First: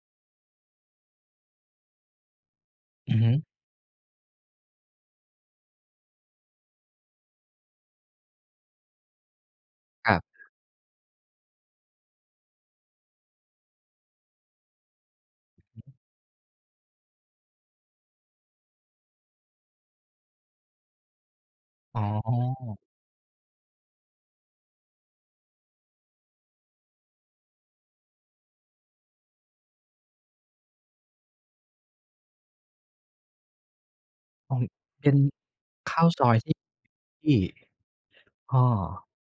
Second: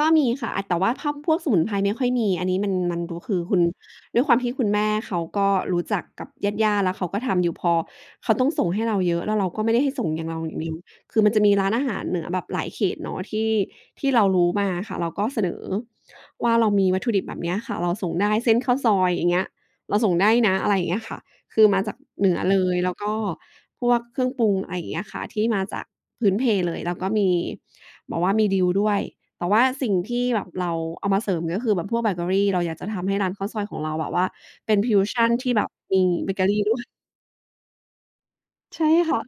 ก็มีค่ะ อะ แต่ว่าถ้าพวกสมุนไพรไม่ค่อยมี อันนี้มัน มันอดืู อฮึ คือคุณ ด้วยความที่คุณแม่เขาก็รู้จักกับญาติ ๆ แล้วเขาก็ทำอยู่ พอเขาต้องส่งให้เราเยอะ แล้วเราก็ไม่ได้ให้ส่งครัอยบ ่างเราอย่างเดียว คือมันจะมีร้านอาหารเหนือแบบหลายเขตเนาะ ที่ ที่เรารู้มาอะค่ะ เราก็เสนออือฮึ ว่า เรามีวัตถุดิบแบบเนี้ยค่ะ เราส่งได้ เส้นข้าวซอย อย่างเงี้ย เราส่งได้นะ อะไรอย่างเงี้ยค่ะ คือมาจากอ๋เหนือเลอ ย แล้วก็พวกเครื่องปรุง อะไรอย่างเงี้ยอะค่ะ ที่มาจากพื้นเพเลย แล้วก็มี บอกว่ามีดีลด้วย แต่ว่าสิ่งที่แบบเราเอามาเสริม ก็คือแบบพวกเบเกอรี เราอยากจะทำให้ร้านข้าวซอยของเราแบบว่า โอ้ เป็นพิวเป็ชน ัน ที่แบบขมี้าวซเอบยเกอที่ รี ด้วย อ้อ ใช่ค่ะ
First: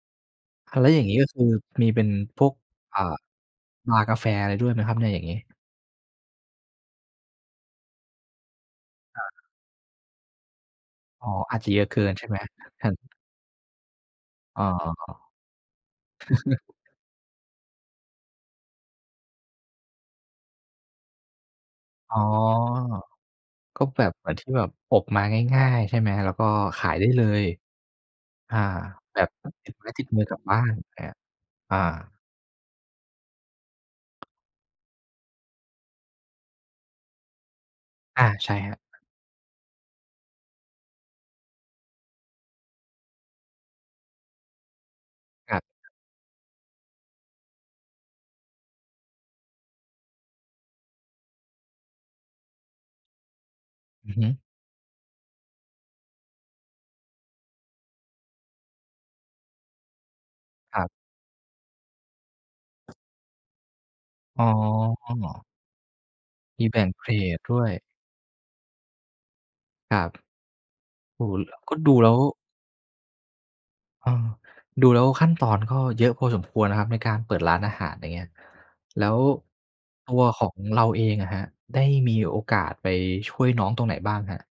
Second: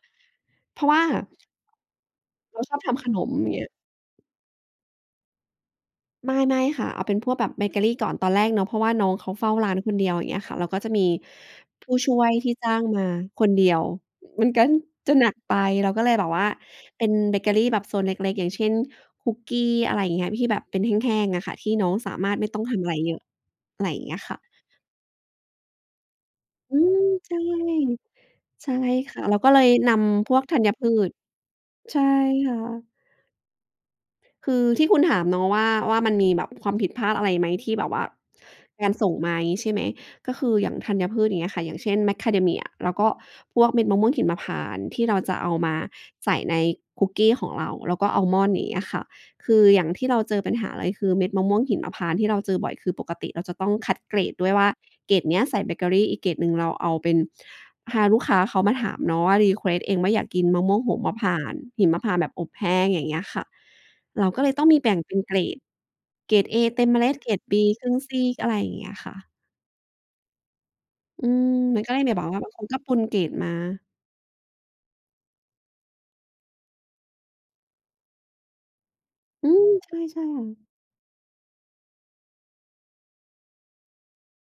อเา พแรลา้ะววอย่่า างงี้ก็คือมีเป็นพวก เราชอบทอ่า ำขนม อย่างเงี้ย ชา กาแฟ อะไรด้วยไหมครับเนี่ยอย่างงี้? ไม่ ๆ ค่ะ เอาเป็นพวกแบบเบเกอรีก่อน ตอนแรกเนาะ เพราะว่าน้องครเขัาบ เฝ้าร้านคนเดียว อย่างเงี้ยค่ะ แล้วก็จะมีอ๋อ อาจจะเยอผะูเ้กิชน่ใชว่ยไหม? ที่จ้าแงฮต มาคนเดียว มันอก้็อ จะหนักไป เราก็เลยแบบว่าเป็นเบเกอรีแบบโซนเล็ก ๆ อย่างเช่น คุกกี้ อะไรอย่างเงี้ย ที่แบบเป็นแห้ง ๆ อะค่ะ ที่น้องสาอ๋อ มารถไม่ต้องทำอะไรเยอะ กอะ็ไรอย่แบางเงบ ี้ยเหมืคอน่ะ ที่แบบอบมาง่าย ๆ ใช่ไหม? แล้วก็อืขายม ได้เลใช่ ย อา ใช่คแบ่ะ บเราก็เลตยิดไม้นติดมือำพกลัวบกธบ้ัาญน พืแอะ ช อา ใช่ค่ะ คือที่คุณถามเนาะว่า ว่า มันมีแบบความผิดพลาดอะไรไหม? ที่แบบว่า อา ใช่ครับ การส่งมางี้ใช่ไหม? ก็คืออย่างธัญพืช อย่างเงี้ยค่ะ อย่างเช่น Macadamia แล้วก็พวกเม็ดมะม่วงหิมพานต์ ที่เราจะเอคารับ มาใส่ในคุกกี้ของเรา แล้วก็อามอนด์ อย่างเงี้ยค่ะ คืออย่างที่เราเจอปัญหาเลยคือเม็ดมะม่วงหิมพานต์ ที่เราเจอบ่อย คือปกติเราจะต้องคัดอืเกอรฮึ ดด้วยว่า เกรดเนี้ยใส่เบเกอรี อีกเกรดหนึ่งเราเอาเป็น ฮาลูกค้าเขามาถามเนาะ รีเควสต์เองว่าอยากกินมะม่วคงรัโบ หมพานต์ หิมพานต์แบบอบแห้ง อย่างเงี้ยค่ะ เรากอ็๋เลยต้องมีแบ่งเป็นเกรอ ด เกรดเอมีแบเต่็งมเมเกลร็ด เกรดดดบ้ีวย ครึ่งซีก อะไรอย่างเงี้ยค่ะ ครับ เออือ ม ก็มันดก็ูเลย แเลน้ี่ยว แบบว่าแบบเขาก็ปนเกรดมา เออ ดูแล้วขั้นตอนก็เยอะพอสมควรนะครับ ในการเปิดร้านอาหารอย่างเงี้ย แล้วอืม ใช่ ตๆ ัคว่ของะ เราเองอะครับ ได้มีโอกาสไปช่วยน้องตรงไหนบ้างครับ?